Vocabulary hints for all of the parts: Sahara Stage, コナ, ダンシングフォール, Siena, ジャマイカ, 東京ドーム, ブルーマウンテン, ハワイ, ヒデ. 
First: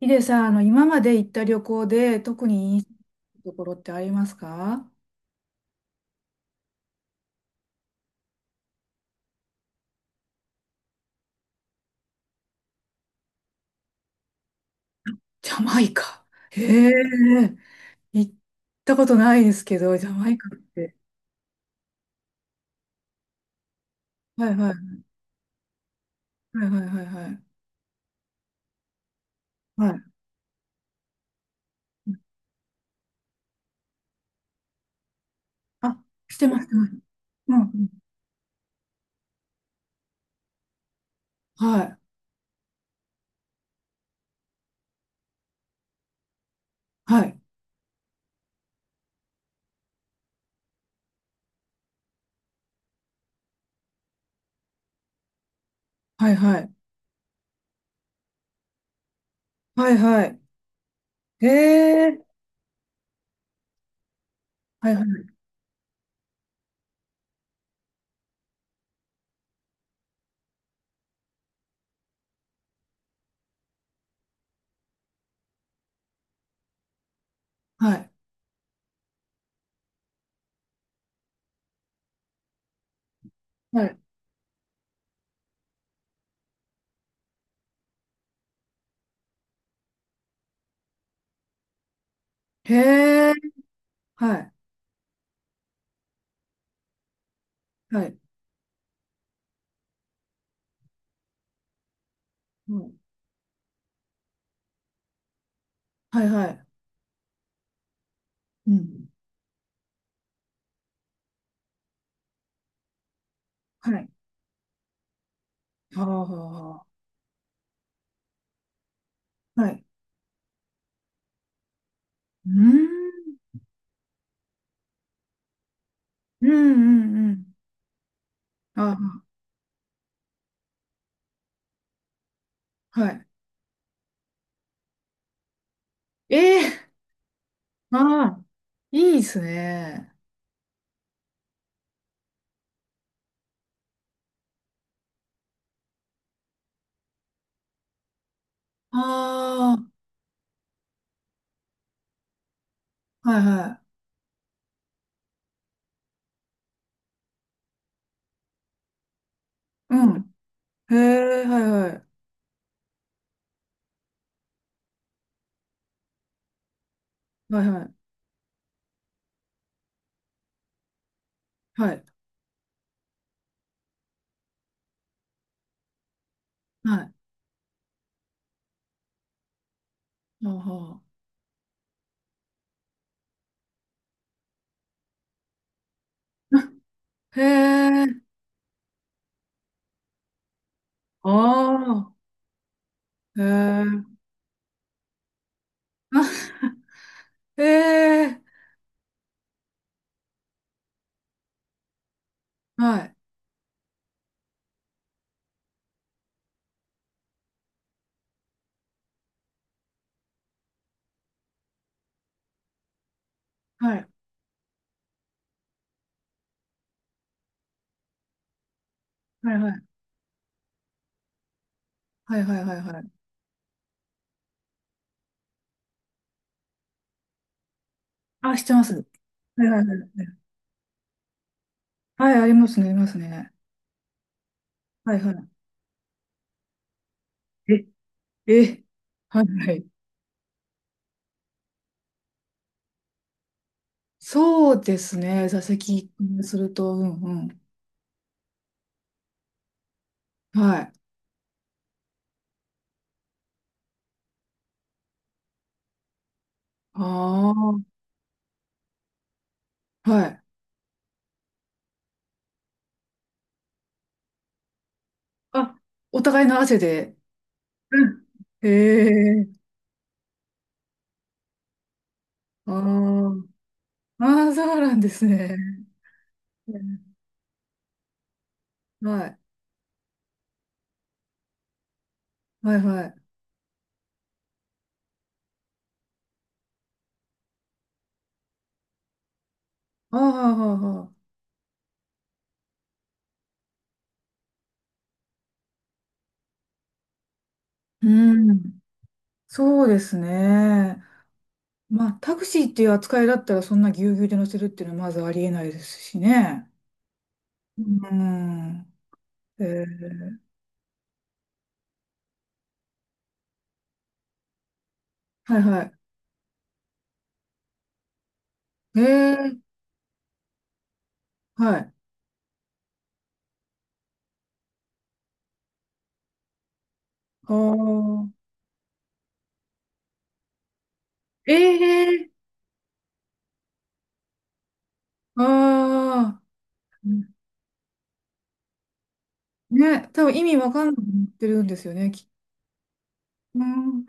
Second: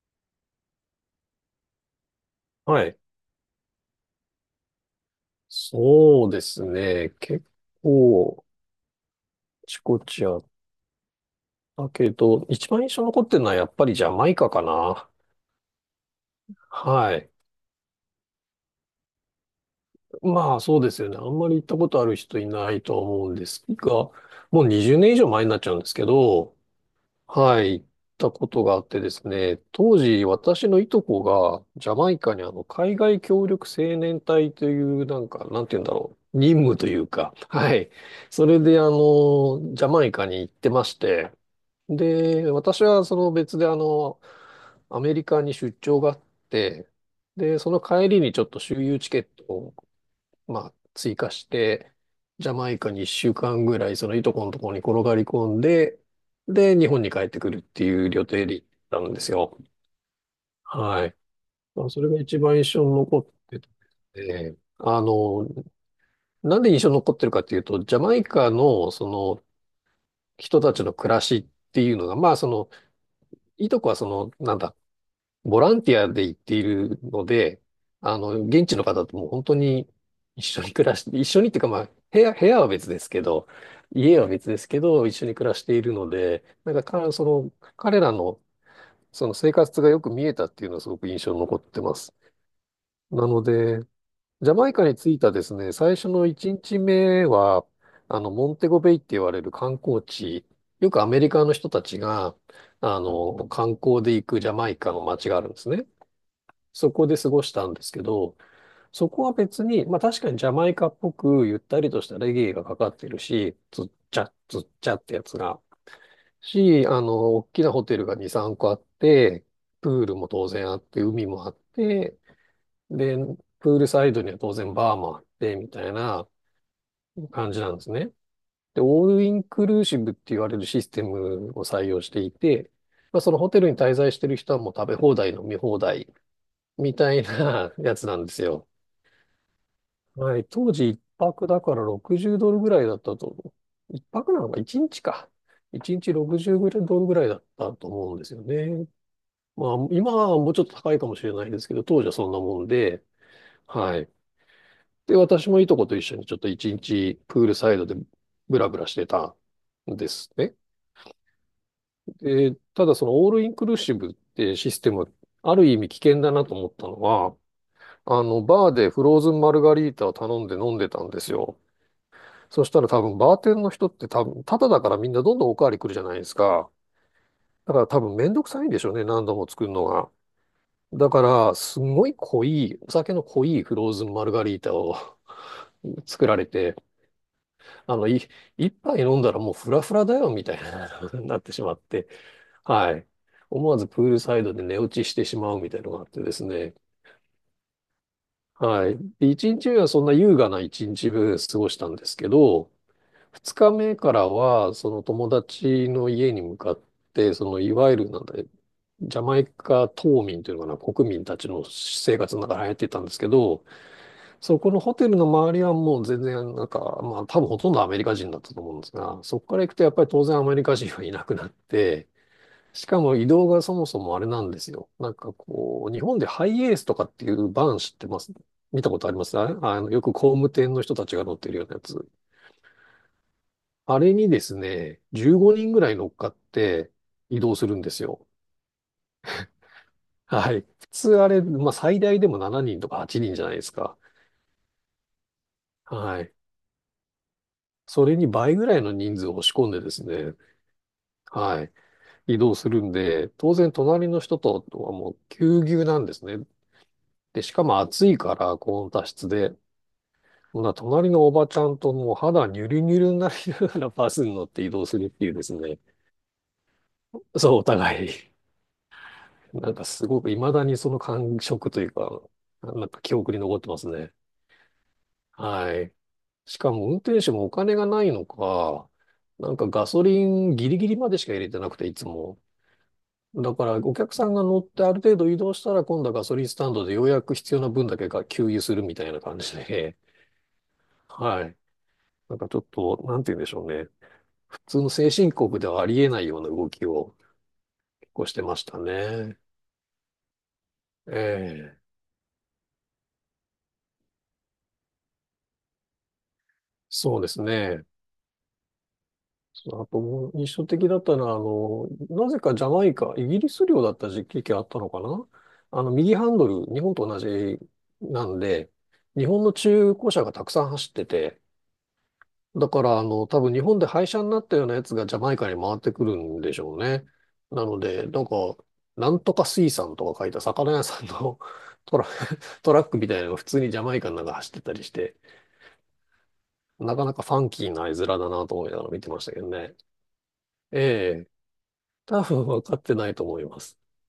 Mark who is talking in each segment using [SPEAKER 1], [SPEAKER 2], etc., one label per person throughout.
[SPEAKER 1] ヒデさん、今まで行った旅行で特にいい
[SPEAKER 2] はい。
[SPEAKER 1] ところってありますか？
[SPEAKER 2] そうですね。結構、あちこちあったけど、一番印象残ってるのはやっぱりジャマイカかな。
[SPEAKER 1] ジャマイカ。へ
[SPEAKER 2] はい。
[SPEAKER 1] え、行ったことないですけど、ジャマイカ
[SPEAKER 2] ま
[SPEAKER 1] っ
[SPEAKER 2] あそうで
[SPEAKER 1] て。
[SPEAKER 2] すよね。あんまり行ったことある人いないと思うんですが、
[SPEAKER 1] はい
[SPEAKER 2] もう
[SPEAKER 1] はい、
[SPEAKER 2] 20年以上前になっちゃうんですけど、
[SPEAKER 1] はいはいはいはい。
[SPEAKER 2] はい。行ったことがあってですね、
[SPEAKER 1] は
[SPEAKER 2] 当
[SPEAKER 1] い。
[SPEAKER 2] 時私のいとこがジャマイカに海外協力青年隊というなんか、なんて言うんだ
[SPEAKER 1] あ、
[SPEAKER 2] ろう。
[SPEAKER 1] して
[SPEAKER 2] 任
[SPEAKER 1] ます、して
[SPEAKER 2] 務と
[SPEAKER 1] ます。
[SPEAKER 2] いうか、
[SPEAKER 1] うん、う
[SPEAKER 2] は
[SPEAKER 1] ん。
[SPEAKER 2] い。それでジャマイカに行ってまして、
[SPEAKER 1] はい、
[SPEAKER 2] で、私はその別でアメリカに出張があって、
[SPEAKER 1] はい、
[SPEAKER 2] で、その帰りにちょっと周遊チケットを、まあ、追加して、ジャマイカに1週間ぐらい、そのいとこのところに転がり込んで、
[SPEAKER 1] はいはい。
[SPEAKER 2] で、日本に帰ってくるっていう予定で行ったんですよ。
[SPEAKER 1] はいはい。
[SPEAKER 2] はい。
[SPEAKER 1] へ
[SPEAKER 2] まあ、それが
[SPEAKER 1] え、
[SPEAKER 2] 一番印象に残ってて、
[SPEAKER 1] はいはい、
[SPEAKER 2] なんで印象に残ってるかっていうと、ジャマイカのその人たちの暮らしっていうのが、まあその、いとこはその、なんだ、ボランティアで行っているので、
[SPEAKER 1] はい、
[SPEAKER 2] 現地の方ともう本当に一緒に暮らして、一緒にっていうかまあ、部屋は別ですけど、
[SPEAKER 1] はい。
[SPEAKER 2] 家は別ですけど、一緒に暮らしているので、なんかか、その、彼らの、その生活がよく見えたっていうのはすごく印象に残ってます。
[SPEAKER 1] へ
[SPEAKER 2] な
[SPEAKER 1] え、
[SPEAKER 2] ので、
[SPEAKER 1] は
[SPEAKER 2] ジ
[SPEAKER 1] い、
[SPEAKER 2] ャマイカに着いたですね、最初の1日目は、
[SPEAKER 1] はい、
[SPEAKER 2] モンテゴベイって言われる観光地、よくアメリカの人たちが、
[SPEAKER 1] うん、
[SPEAKER 2] 観光で行くジャマイカの街があるんですね。
[SPEAKER 1] はいはい。
[SPEAKER 2] そこで過ごしたんですけど、
[SPEAKER 1] うん、
[SPEAKER 2] そこは別に、まあ確かにジャマイカっぽくゆったりとしたレゲエがかかってるし、つ
[SPEAKER 1] は
[SPEAKER 2] っ
[SPEAKER 1] い。
[SPEAKER 2] ちゃつっちゃってやつが、
[SPEAKER 1] はあはあは
[SPEAKER 2] し、大きなホテルが2、3個あって、
[SPEAKER 1] あ。はい。
[SPEAKER 2] プールも当然あって、海もあって、
[SPEAKER 1] うー
[SPEAKER 2] で、
[SPEAKER 1] ん、
[SPEAKER 2] プールサイドには当然バーもあって、みたいな
[SPEAKER 1] うん、うん、うん。
[SPEAKER 2] 感じなんですね。で、オー
[SPEAKER 1] あ、
[SPEAKER 2] ルインクルーシブって言われるシステムを採用していて、
[SPEAKER 1] は
[SPEAKER 2] まあ、そのホテルに滞在してる人はもう食べ放題、飲み放題
[SPEAKER 1] い。ええ
[SPEAKER 2] みたいなや
[SPEAKER 1] ー、
[SPEAKER 2] つな
[SPEAKER 1] あ
[SPEAKER 2] んです
[SPEAKER 1] あ、
[SPEAKER 2] よ。
[SPEAKER 1] いいですね。
[SPEAKER 2] はい、当時一泊だから60ドルぐらいだったと思う。一泊なのか、一日か。一日60ドルぐらいだったと思うんですよね。ま
[SPEAKER 1] あ
[SPEAKER 2] あ、今はもうちょっと高いかもしれないですけど、当時はそんなもんで、
[SPEAKER 1] あ、はいは
[SPEAKER 2] はい。で、私もいとこと一緒にちょっと一日プールサイドでブラブラしてた
[SPEAKER 1] い。
[SPEAKER 2] ん
[SPEAKER 1] う
[SPEAKER 2] です
[SPEAKER 1] ん。
[SPEAKER 2] ね。
[SPEAKER 1] へえ、はいはい。
[SPEAKER 2] で、ただそのオールインクルーシブってシステム、ある意味危険だなと思ったのは、
[SPEAKER 1] はいはい。
[SPEAKER 2] バーでフローズンマルガリータを頼んで飲んでたんですよ。
[SPEAKER 1] はい。
[SPEAKER 2] そしたら多分バーテンの人って多分、タダだからみんなどんどんおかわり来るじゃないですか。
[SPEAKER 1] はい。
[SPEAKER 2] だから多分めんどくさいんでしょうね、何度も作るのが。
[SPEAKER 1] あは
[SPEAKER 2] だから、すごい濃い、お酒の濃いフローズンマルガリータを 作られ
[SPEAKER 1] あ。
[SPEAKER 2] て、
[SPEAKER 1] へ
[SPEAKER 2] あ
[SPEAKER 1] え、
[SPEAKER 2] の、い、一杯飲んだらもうフラフラだよ、みたいな に
[SPEAKER 1] あ
[SPEAKER 2] なってしまって、
[SPEAKER 1] あ、
[SPEAKER 2] はい。
[SPEAKER 1] へ
[SPEAKER 2] 思わ
[SPEAKER 1] え、
[SPEAKER 2] ずプールサイドで寝落ちしてしまうみたいなのがあってです
[SPEAKER 1] あ、
[SPEAKER 2] ね。
[SPEAKER 1] へえ、
[SPEAKER 2] はい。で一日目はそんな優雅な一日過ごしたんですけど、
[SPEAKER 1] はい。
[SPEAKER 2] 二日目からは、その友達の家に向かって、そのいわゆるなんだ、ジャマイカ島民というのかな、国民たちの生活の中に入っていたんですけど、
[SPEAKER 1] はい。
[SPEAKER 2] そこのホテルの周りはもう全然なんか、まあ多分ほとんどアメリカ人だったと思うんですが、そこ
[SPEAKER 1] は
[SPEAKER 2] か
[SPEAKER 1] い
[SPEAKER 2] ら
[SPEAKER 1] は
[SPEAKER 2] 行く
[SPEAKER 1] い。
[SPEAKER 2] とやっぱり当然アメリカ人はいなくなって、
[SPEAKER 1] はいはいはい
[SPEAKER 2] し
[SPEAKER 1] は
[SPEAKER 2] か
[SPEAKER 1] い。
[SPEAKER 2] も移動がそもそもあれなんですよ。なんかこう、日本でハイエースとかっていうバン知ってます？
[SPEAKER 1] あ、して
[SPEAKER 2] 見
[SPEAKER 1] ま
[SPEAKER 2] た
[SPEAKER 1] す。
[SPEAKER 2] ことあります？あ、
[SPEAKER 1] はいはいは
[SPEAKER 2] よ
[SPEAKER 1] い。
[SPEAKER 2] く工務店の人たちが乗ってるようなやつ。
[SPEAKER 1] はい、ありますね、ありますね。
[SPEAKER 2] あれにですね、
[SPEAKER 1] はいは
[SPEAKER 2] 15
[SPEAKER 1] い。
[SPEAKER 2] 人ぐらい乗っかって移動するんですよ。
[SPEAKER 1] え、え、はいはい。
[SPEAKER 2] はい。普通あれ、まあ最大でも7人とか8人じゃないですか。
[SPEAKER 1] そうですね、座席か
[SPEAKER 2] はい。
[SPEAKER 1] らすると、うんうん。
[SPEAKER 2] それに倍ぐらいの人数を押し込んでですね、
[SPEAKER 1] はい。
[SPEAKER 2] はい。移動するんで、当然隣の人とはもうぎゅうぎゅうなんですね。で、
[SPEAKER 1] あ
[SPEAKER 2] しかも
[SPEAKER 1] あ。
[SPEAKER 2] 暑いから高温多湿で、
[SPEAKER 1] はい。
[SPEAKER 2] ほな隣のおばちゃんともう肌ニュルニュルになりながらバスに乗って移動するっていうです
[SPEAKER 1] あ、
[SPEAKER 2] ね。
[SPEAKER 1] お互いの汗で。
[SPEAKER 2] そう、お
[SPEAKER 1] う
[SPEAKER 2] 互
[SPEAKER 1] ん。
[SPEAKER 2] い。
[SPEAKER 1] へえ。
[SPEAKER 2] なんかすごく未だにその感触というか、
[SPEAKER 1] あ
[SPEAKER 2] なんか記憶に
[SPEAKER 1] ー、
[SPEAKER 2] 残ってますね。
[SPEAKER 1] あー、そうなんですね。
[SPEAKER 2] はい。しか
[SPEAKER 1] う
[SPEAKER 2] も運
[SPEAKER 1] ん。
[SPEAKER 2] 転手もお金がないのか、
[SPEAKER 1] はい。
[SPEAKER 2] なんかガソリンギリギリまでしか入れてなくて、いつも。
[SPEAKER 1] はいはい。
[SPEAKER 2] だからお客さんが乗ってある程度移動したら今度はガソリンスタンドでようやく必要な分だけが給油するみたいな感じで、
[SPEAKER 1] ああ、ああ、ああ。
[SPEAKER 2] はい。なんかちょっと、なんて言うんでしょうね。普通の先進国ではありえないような動きを結構して
[SPEAKER 1] う
[SPEAKER 2] ました
[SPEAKER 1] ん。
[SPEAKER 2] ね。
[SPEAKER 1] そうですね。
[SPEAKER 2] ええ。
[SPEAKER 1] まあ、タクシーっていう扱いだったら、そんなぎゅうぎゅうで乗せるっていうのはまずありえないですしね。
[SPEAKER 2] そうです
[SPEAKER 1] う
[SPEAKER 2] ね。
[SPEAKER 1] ん。え
[SPEAKER 2] そうあともう
[SPEAKER 1] ー、
[SPEAKER 2] 印象的だったのは、なぜかジャマイカ、イギリス領だった時期があったのかな？
[SPEAKER 1] はいは
[SPEAKER 2] 右ハンドル、日本と同じなんで、
[SPEAKER 1] い。
[SPEAKER 2] 日本の
[SPEAKER 1] ー、
[SPEAKER 2] 中古車がたくさん走ってて、
[SPEAKER 1] はい。あ
[SPEAKER 2] だから、多分日本で廃車になったようなやつがジャマイカに回ってくるんでしょうね。
[SPEAKER 1] あ。
[SPEAKER 2] なので、なんか、なんとか水産とか書いた魚屋さんの
[SPEAKER 1] え
[SPEAKER 2] トラ、
[SPEAKER 1] え
[SPEAKER 2] トラックみたいなのが普通にジャマイカの中走ってたりして、
[SPEAKER 1] ー、ああ。
[SPEAKER 2] なかなかファンキーな絵面だなと思いながら見てましたけどね。
[SPEAKER 1] ね、多分意味わ
[SPEAKER 2] え
[SPEAKER 1] かんなくなっ
[SPEAKER 2] え。
[SPEAKER 1] てるんですよね。
[SPEAKER 2] 多分分かってないと思いま
[SPEAKER 1] う
[SPEAKER 2] す。
[SPEAKER 1] ん。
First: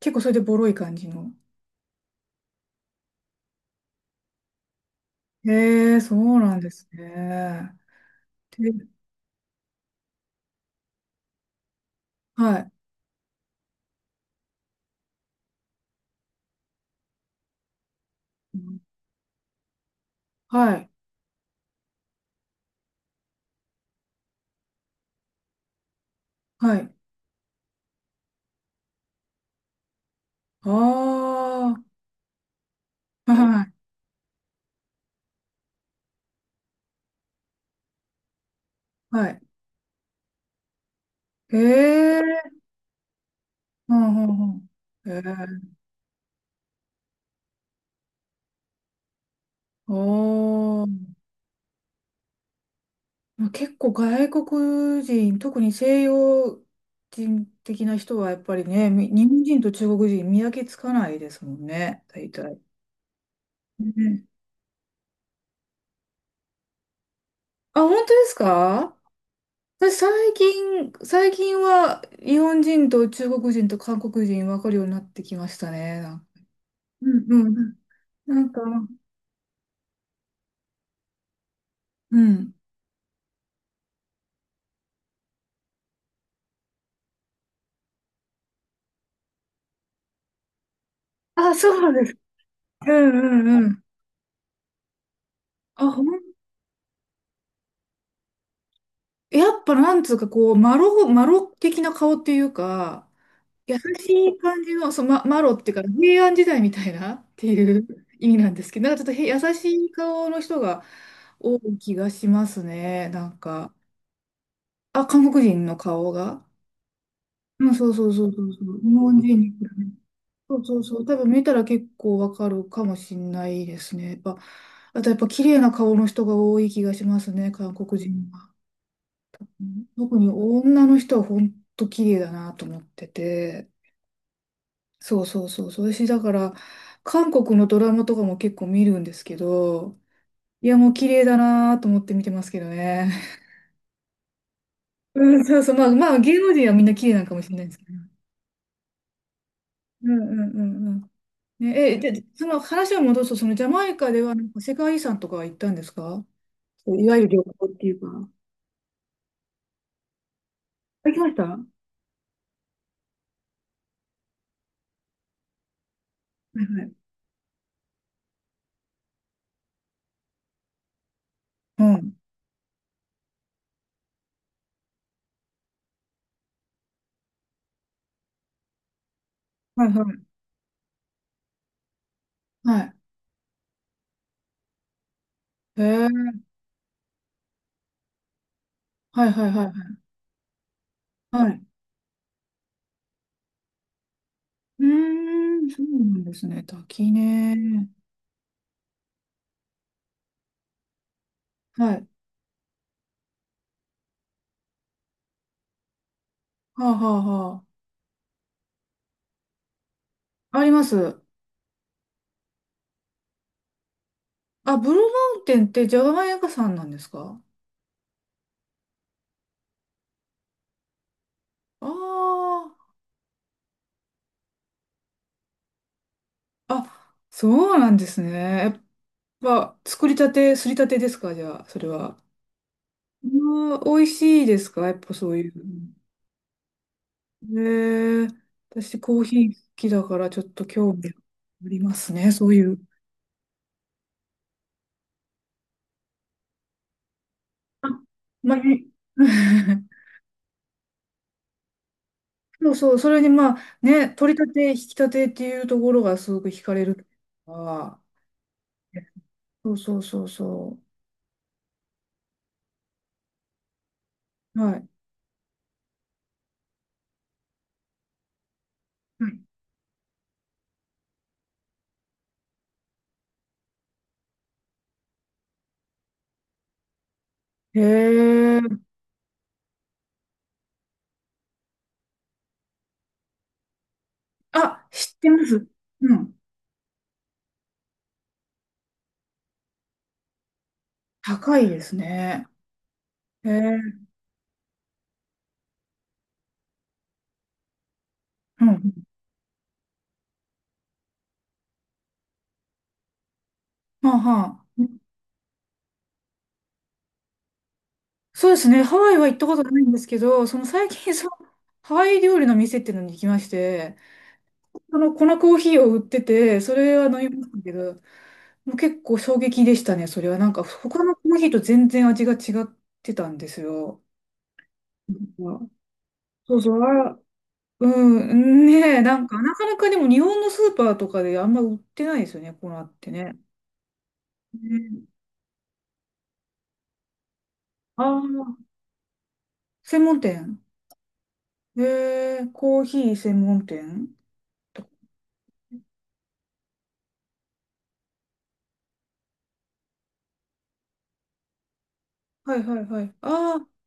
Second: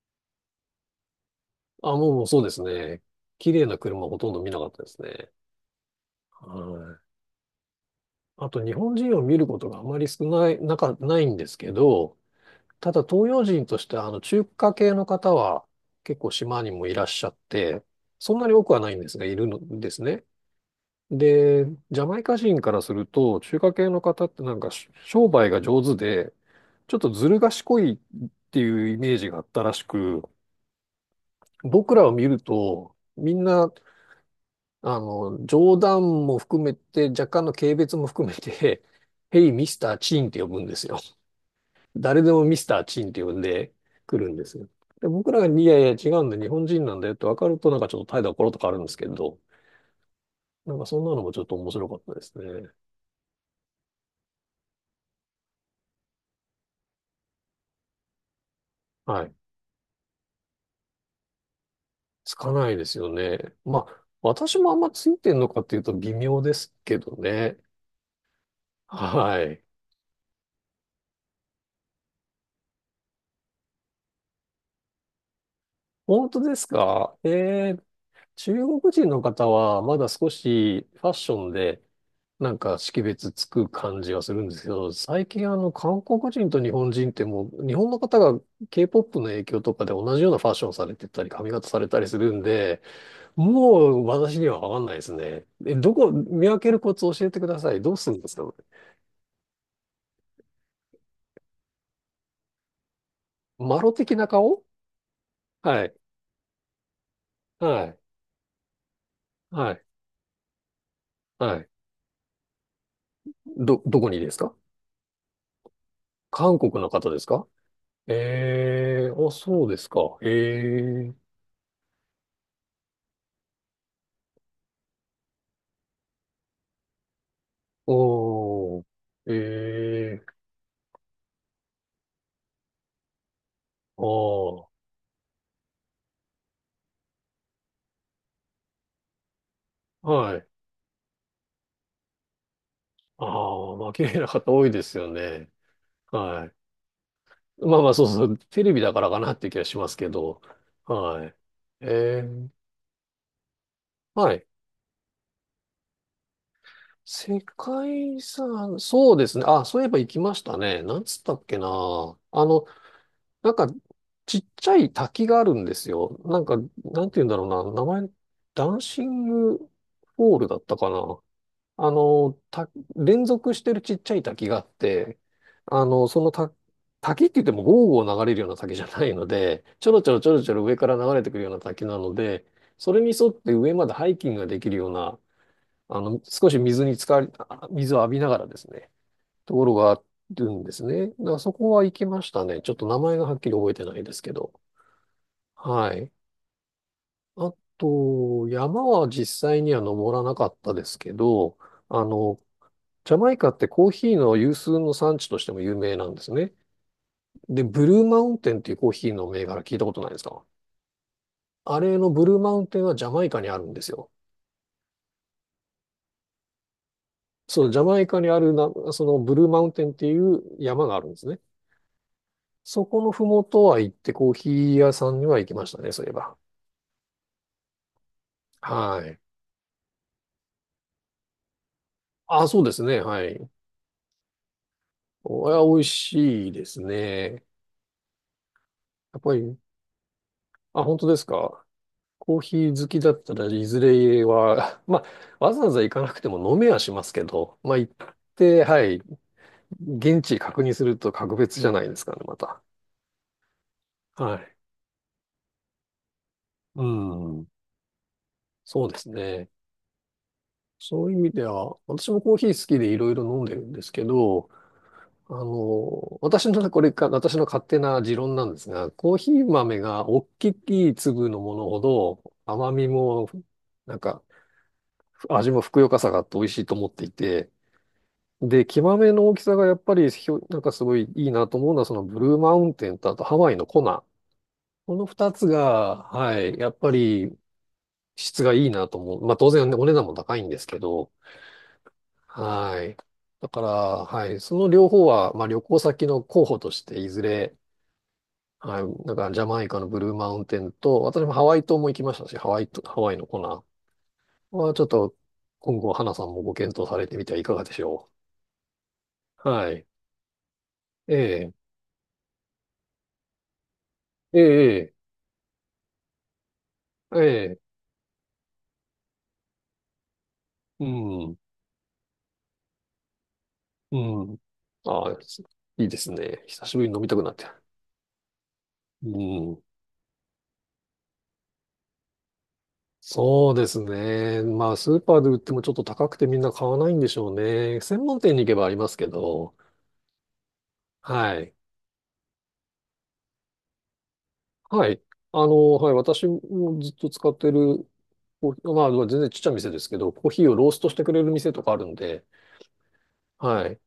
[SPEAKER 1] 結構それでボロい感じの。
[SPEAKER 2] あ、もうそうですね。綺麗な車ほとんど見なかったですね。
[SPEAKER 1] へえ、そう
[SPEAKER 2] は
[SPEAKER 1] なんです
[SPEAKER 2] い。
[SPEAKER 1] ね。
[SPEAKER 2] あと
[SPEAKER 1] で、
[SPEAKER 2] 日本人を見ることがあまり少ない、なか、ないんですけど、
[SPEAKER 1] はい。
[SPEAKER 2] ただ東洋人としてあの中華系の方は結構島にもいらっしゃって、そんなに多くはないんですが、いるんですね。
[SPEAKER 1] はい。
[SPEAKER 2] で、ジャマイカ人からすると、中華系の方ってなんかし商売が上手で、
[SPEAKER 1] はい。
[SPEAKER 2] ちょっとずる賢いっていうイメージがあったらしく、
[SPEAKER 1] あ
[SPEAKER 2] 僕らを見ると、
[SPEAKER 1] あ、
[SPEAKER 2] みん
[SPEAKER 1] は
[SPEAKER 2] な、
[SPEAKER 1] い。
[SPEAKER 2] 冗談も含めて、若干の軽蔑も含めて、
[SPEAKER 1] はい。
[SPEAKER 2] ヘイ、ミスター・チンって呼ぶんですよ。
[SPEAKER 1] へ
[SPEAKER 2] 誰で
[SPEAKER 1] え、
[SPEAKER 2] もミスター・チンって呼んで
[SPEAKER 1] う
[SPEAKER 2] く
[SPEAKER 1] ん
[SPEAKER 2] る
[SPEAKER 1] う
[SPEAKER 2] んですよ。
[SPEAKER 1] んう
[SPEAKER 2] で、
[SPEAKER 1] ん。へえ、
[SPEAKER 2] 僕らが、いやいや、違うんだ、日本人なんだよって分かると、なんかちょっと態度がコロッと変わるんですけど、
[SPEAKER 1] あ
[SPEAKER 2] なんかそん
[SPEAKER 1] あ。
[SPEAKER 2] なのもちょっと面白かったですね。
[SPEAKER 1] まあ結構外国人、特に西洋人的な人はやっぱりね、
[SPEAKER 2] は
[SPEAKER 1] 日
[SPEAKER 2] い。
[SPEAKER 1] 本人と中国人見分けつかないですもんね、大
[SPEAKER 2] つか
[SPEAKER 1] 体。
[SPEAKER 2] ないですよね。まあ、
[SPEAKER 1] ね、
[SPEAKER 2] 私もあんまついてんのかっていうと微妙ですけどね。
[SPEAKER 1] あ、本当ですか？
[SPEAKER 2] はい。
[SPEAKER 1] 私最近は日本人と中国人と韓国人分かるようになってきましたね。なんか、
[SPEAKER 2] 本当です
[SPEAKER 1] う
[SPEAKER 2] か？え
[SPEAKER 1] んうん。
[SPEAKER 2] え。
[SPEAKER 1] なん
[SPEAKER 2] 中
[SPEAKER 1] か、
[SPEAKER 2] 国人の方は、まだ少しファッションで、
[SPEAKER 1] う
[SPEAKER 2] な
[SPEAKER 1] ん。
[SPEAKER 2] んか識別つく感じはするんですけど、最近韓国人と日本人ってもう、日本の方が K-POP の影響とかで同じようなファッションされてたり、髪
[SPEAKER 1] あ、
[SPEAKER 2] 型
[SPEAKER 1] そ
[SPEAKER 2] さ
[SPEAKER 1] う
[SPEAKER 2] れ
[SPEAKER 1] なん
[SPEAKER 2] た
[SPEAKER 1] で
[SPEAKER 2] り
[SPEAKER 1] す。
[SPEAKER 2] するんで、
[SPEAKER 1] うんうんうん。
[SPEAKER 2] もう私にはわかんないですね。え、
[SPEAKER 1] あ、
[SPEAKER 2] どこ、見分けるコツ教えてください。どうするんですか？
[SPEAKER 1] やっぱなんつうかこう、マロ的な顔っていうか、優
[SPEAKER 2] マ
[SPEAKER 1] し
[SPEAKER 2] ロ的な
[SPEAKER 1] い感
[SPEAKER 2] 顔？
[SPEAKER 1] じの、そう、ま、マロっていうか、
[SPEAKER 2] はい。
[SPEAKER 1] 平安時代みたいなってい
[SPEAKER 2] は
[SPEAKER 1] う
[SPEAKER 2] い。
[SPEAKER 1] 意味なんですけど、なんかちょっと優し
[SPEAKER 2] はい。
[SPEAKER 1] い顔の人が多
[SPEAKER 2] はい。
[SPEAKER 1] い気がしますね。なんか、
[SPEAKER 2] どこにですか？
[SPEAKER 1] あ、韓国人の顔が。
[SPEAKER 2] 韓国の方ですか？
[SPEAKER 1] うん、そうそうそうそうそう。日
[SPEAKER 2] ええ
[SPEAKER 1] 本
[SPEAKER 2] ー、あ、
[SPEAKER 1] 人に比
[SPEAKER 2] そうで
[SPEAKER 1] べ
[SPEAKER 2] す
[SPEAKER 1] て、
[SPEAKER 2] か。
[SPEAKER 1] そうそうそう。
[SPEAKER 2] ええ。
[SPEAKER 1] 多分見たら結構わかるかもしんないですね。やっぱ、あとやっぱ綺麗な顔の人が多い気がしますね、韓国人は。
[SPEAKER 2] おー、
[SPEAKER 1] うん、特
[SPEAKER 2] え
[SPEAKER 1] に
[SPEAKER 2] え。
[SPEAKER 1] 女の人は本当綺麗だなと思ってて。
[SPEAKER 2] おー、
[SPEAKER 1] そうそうそうそう。私だから、韓国のドラマとかも結構見るんですけど、
[SPEAKER 2] はい。
[SPEAKER 1] いやもう綺麗だなと思って見てますけどね。
[SPEAKER 2] ああ、まあ、綺麗な方多いですよ
[SPEAKER 1] うん、
[SPEAKER 2] ね。
[SPEAKER 1] そうそう。まあまあ芸
[SPEAKER 2] は
[SPEAKER 1] 能
[SPEAKER 2] い。
[SPEAKER 1] 人はみんな綺麗なのかもしれないです
[SPEAKER 2] まあ
[SPEAKER 1] け
[SPEAKER 2] ま
[SPEAKER 1] ど。
[SPEAKER 2] あ、そうそう、テレビだからかなっていう気がします
[SPEAKER 1] う
[SPEAKER 2] け
[SPEAKER 1] んう
[SPEAKER 2] ど、
[SPEAKER 1] んうんうん。
[SPEAKER 2] はい。
[SPEAKER 1] ね、
[SPEAKER 2] え
[SPEAKER 1] で、そ
[SPEAKER 2] ー、
[SPEAKER 1] の話を戻すと、そのジャマイカで
[SPEAKER 2] は
[SPEAKER 1] はな
[SPEAKER 2] い。
[SPEAKER 1] んか世界遺産とかは行ったんですか？そういわゆる
[SPEAKER 2] 世
[SPEAKER 1] 旅行っていうか。
[SPEAKER 2] 界遺
[SPEAKER 1] あ、
[SPEAKER 2] 産、そうですね。あ、そういえば行きましたね。なん
[SPEAKER 1] 行き
[SPEAKER 2] つっ
[SPEAKER 1] ま
[SPEAKER 2] た
[SPEAKER 1] した。
[SPEAKER 2] っけ
[SPEAKER 1] は
[SPEAKER 2] な。なんか、ちっちゃい滝があるんですよ。なんか、
[SPEAKER 1] いはい。
[SPEAKER 2] なんて言うんだろうな。名前、ダンシングフォールだったかな。
[SPEAKER 1] う
[SPEAKER 2] あ
[SPEAKER 1] ん。
[SPEAKER 2] の、た、連続してるちっちゃい滝があって、あの、そのた、滝って言ってもゴーゴー流れるような滝じゃないので、
[SPEAKER 1] は
[SPEAKER 2] ち
[SPEAKER 1] い
[SPEAKER 2] ょろち
[SPEAKER 1] は
[SPEAKER 2] ょろち
[SPEAKER 1] い。
[SPEAKER 2] ょろちょろ上から流れてくるような滝なので、
[SPEAKER 1] はい。
[SPEAKER 2] それに沿って上までハイキングができるような、
[SPEAKER 1] へ
[SPEAKER 2] あ
[SPEAKER 1] え。
[SPEAKER 2] の、少し水に浸かり、あ水を浴びながらですね、
[SPEAKER 1] はいはい
[SPEAKER 2] と
[SPEAKER 1] はい
[SPEAKER 2] こ
[SPEAKER 1] は
[SPEAKER 2] ろが
[SPEAKER 1] い。
[SPEAKER 2] あるんですね。だから
[SPEAKER 1] は
[SPEAKER 2] そ
[SPEAKER 1] い。
[SPEAKER 2] こは行きましたね。ちょっと名前がはっきり覚えてないですけど。
[SPEAKER 1] うーん、そう
[SPEAKER 2] は
[SPEAKER 1] な
[SPEAKER 2] い。
[SPEAKER 1] んですね。滝
[SPEAKER 2] あ
[SPEAKER 1] ね。
[SPEAKER 2] と、山は実際には登らなかったですけど、
[SPEAKER 1] は
[SPEAKER 2] あ
[SPEAKER 1] い。
[SPEAKER 2] の、ジャマイカってコーヒーの有数の産地としても有名なんですね。
[SPEAKER 1] はあはあ
[SPEAKER 2] で、
[SPEAKER 1] は
[SPEAKER 2] ブルーマウンテンっていうコーヒーの銘柄聞いたことないですか？
[SPEAKER 1] あ。あります。
[SPEAKER 2] あれのブルーマウンテンはジャマイカにあるんですよ。
[SPEAKER 1] あ、ブルーマウンテンってジャマイカ山なんですか？
[SPEAKER 2] そう、ジャマイカにあるな、そのブルーマウンテンっていう山があるんですね。
[SPEAKER 1] あ
[SPEAKER 2] そ
[SPEAKER 1] あ
[SPEAKER 2] このふもとは行ってコーヒー屋さんには行きましたね、そういえば。
[SPEAKER 1] ー。あ、そうなんですね。やっ
[SPEAKER 2] はい。
[SPEAKER 1] ぱ、作りたて、すりたてですか？じゃあ、それは。
[SPEAKER 2] あ、そうですね、はい。
[SPEAKER 1] まあ、美味しいですか？やっぱそうい
[SPEAKER 2] お、い
[SPEAKER 1] う
[SPEAKER 2] や
[SPEAKER 1] の。
[SPEAKER 2] 美味しいですね。
[SPEAKER 1] ねえ。私コ
[SPEAKER 2] やっ
[SPEAKER 1] ー
[SPEAKER 2] ぱ
[SPEAKER 1] ヒー
[SPEAKER 2] り、
[SPEAKER 1] 好きだからちょっと
[SPEAKER 2] あ、
[SPEAKER 1] 興
[SPEAKER 2] 本当
[SPEAKER 1] 味あ
[SPEAKER 2] ですか？
[SPEAKER 1] りますね、
[SPEAKER 2] コー
[SPEAKER 1] そう
[SPEAKER 2] ヒ
[SPEAKER 1] いう。
[SPEAKER 2] ー好きだったら、いずれは、まあ、わざわざ行かなくても飲めはしますけど、まあ、
[SPEAKER 1] あ、
[SPEAKER 2] 行っ
[SPEAKER 1] まあ
[SPEAKER 2] て、は
[SPEAKER 1] ね。
[SPEAKER 2] い、現地確認すると格別じゃないですかね、また。
[SPEAKER 1] そうそう、それにまあね、取
[SPEAKER 2] は
[SPEAKER 1] り立
[SPEAKER 2] い。
[SPEAKER 1] て、引き立てっていうところがすごく惹か
[SPEAKER 2] う
[SPEAKER 1] れる
[SPEAKER 2] ん。
[SPEAKER 1] から。
[SPEAKER 2] そうですね。
[SPEAKER 1] そうそうそうそ
[SPEAKER 2] そういう意味では、私もコーヒー好きでいろいろ飲んでるんですけど、
[SPEAKER 1] う。はい。
[SPEAKER 2] あの、私の、これか、私の勝手な持論なんですが、コー
[SPEAKER 1] は
[SPEAKER 2] ヒー豆が大きい粒のものほど、甘みも、なんか、味もふくよかさがあって美味しいと思っていて、
[SPEAKER 1] い。へえ。
[SPEAKER 2] で、キマメの大きさがやっぱりなんかすごいいいなと思うのは、そのブルーマウンテンとあとハワイのコナ。
[SPEAKER 1] あ、
[SPEAKER 2] この
[SPEAKER 1] 知って
[SPEAKER 2] 二
[SPEAKER 1] ま
[SPEAKER 2] つ
[SPEAKER 1] す。
[SPEAKER 2] が、
[SPEAKER 1] うん。
[SPEAKER 2] はい、やっぱり質がいいなと思う。まあ当然ねお値段も高いんですけど、
[SPEAKER 1] 高いですね。
[SPEAKER 2] はい。
[SPEAKER 1] へ
[SPEAKER 2] だから、
[SPEAKER 1] え。
[SPEAKER 2] はい、その両方は、まあ旅行先の候補として、いずれ、
[SPEAKER 1] う
[SPEAKER 2] はい、
[SPEAKER 1] ん。
[SPEAKER 2] なんからジャマイカのブルーマウンテンと、私もハワイ島も行きましたし、ハワイと、ハワイのコナ
[SPEAKER 1] はあは
[SPEAKER 2] は
[SPEAKER 1] あ。
[SPEAKER 2] ちょっと今後、花さんもご検討されてみてはいかがでしょ
[SPEAKER 1] そうですね。ハワイは行った
[SPEAKER 2] う。
[SPEAKER 1] こと
[SPEAKER 2] は
[SPEAKER 1] ない
[SPEAKER 2] い。
[SPEAKER 1] んですけど、その最近、
[SPEAKER 2] え
[SPEAKER 1] その
[SPEAKER 2] え、
[SPEAKER 1] ハワイ料理の店っていうのに行きまして、
[SPEAKER 2] ええ、
[SPEAKER 1] その粉コーヒーを売ってて、それは
[SPEAKER 2] え
[SPEAKER 1] 飲みまし
[SPEAKER 2] え。
[SPEAKER 1] たけ
[SPEAKER 2] ええ。
[SPEAKER 1] ど、もう結構衝撃でしたね、それは。なんか
[SPEAKER 2] う
[SPEAKER 1] 他のコー
[SPEAKER 2] ん、
[SPEAKER 1] ヒーと全然味が違ってたんです
[SPEAKER 2] う
[SPEAKER 1] よ。
[SPEAKER 2] ん、ああ、
[SPEAKER 1] うん、
[SPEAKER 2] いいですね。
[SPEAKER 1] そう
[SPEAKER 2] 久し
[SPEAKER 1] そう、
[SPEAKER 2] ぶりに飲みた
[SPEAKER 1] あ、
[SPEAKER 2] くなって。
[SPEAKER 1] うん、ねえ、
[SPEAKER 2] う
[SPEAKER 1] なんかな
[SPEAKER 2] ん。
[SPEAKER 1] かなかでも日本のスーパーとかであんま売ってないですよね、粉ってね。
[SPEAKER 2] そうですね。まあ、スーパ
[SPEAKER 1] ね、
[SPEAKER 2] ーで売ってもちょっと高くてみんな買わないんでしょうね。専
[SPEAKER 1] あ
[SPEAKER 2] 門
[SPEAKER 1] あ、
[SPEAKER 2] 店に行けばありますけど。
[SPEAKER 1] 専門店。
[SPEAKER 2] はい。
[SPEAKER 1] コーヒー専門店。
[SPEAKER 2] はい。あの、はい。私もずっと使ってるコーヒー、まあ、全然ちっちゃい店ですけど、コーヒーをローストしてくれる店とかあるんで、
[SPEAKER 1] はいはいはい。ああ、
[SPEAKER 2] はい。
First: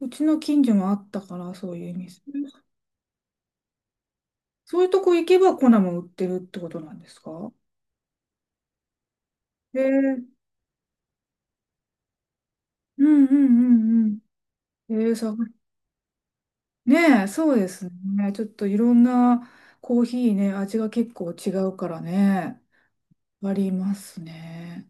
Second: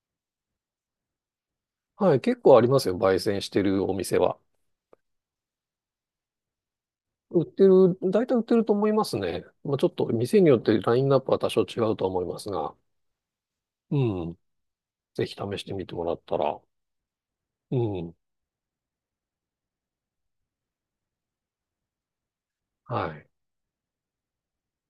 [SPEAKER 1] うちの近所もあったから、そういう
[SPEAKER 2] は
[SPEAKER 1] 店。
[SPEAKER 2] い。結構ありますよ。焙煎してるお店は。
[SPEAKER 1] そういうとこ行けば粉も売ってるってことなんですか？
[SPEAKER 2] 売ってる、大体売ってると思いますね。まあ、
[SPEAKER 1] え
[SPEAKER 2] ちょっと
[SPEAKER 1] ー
[SPEAKER 2] 店によってラインナップは多少違うと思いますが。
[SPEAKER 1] うんうん
[SPEAKER 2] う
[SPEAKER 1] うん
[SPEAKER 2] ん。
[SPEAKER 1] うん。えー
[SPEAKER 2] ぜひ
[SPEAKER 1] さ、
[SPEAKER 2] 試してみてもらったら。
[SPEAKER 1] ねえ、そうで
[SPEAKER 2] う
[SPEAKER 1] す
[SPEAKER 2] ん。
[SPEAKER 1] ね。ちょっといろんなコーヒーね、味が結構違うからね、
[SPEAKER 2] はい。
[SPEAKER 1] ありますね。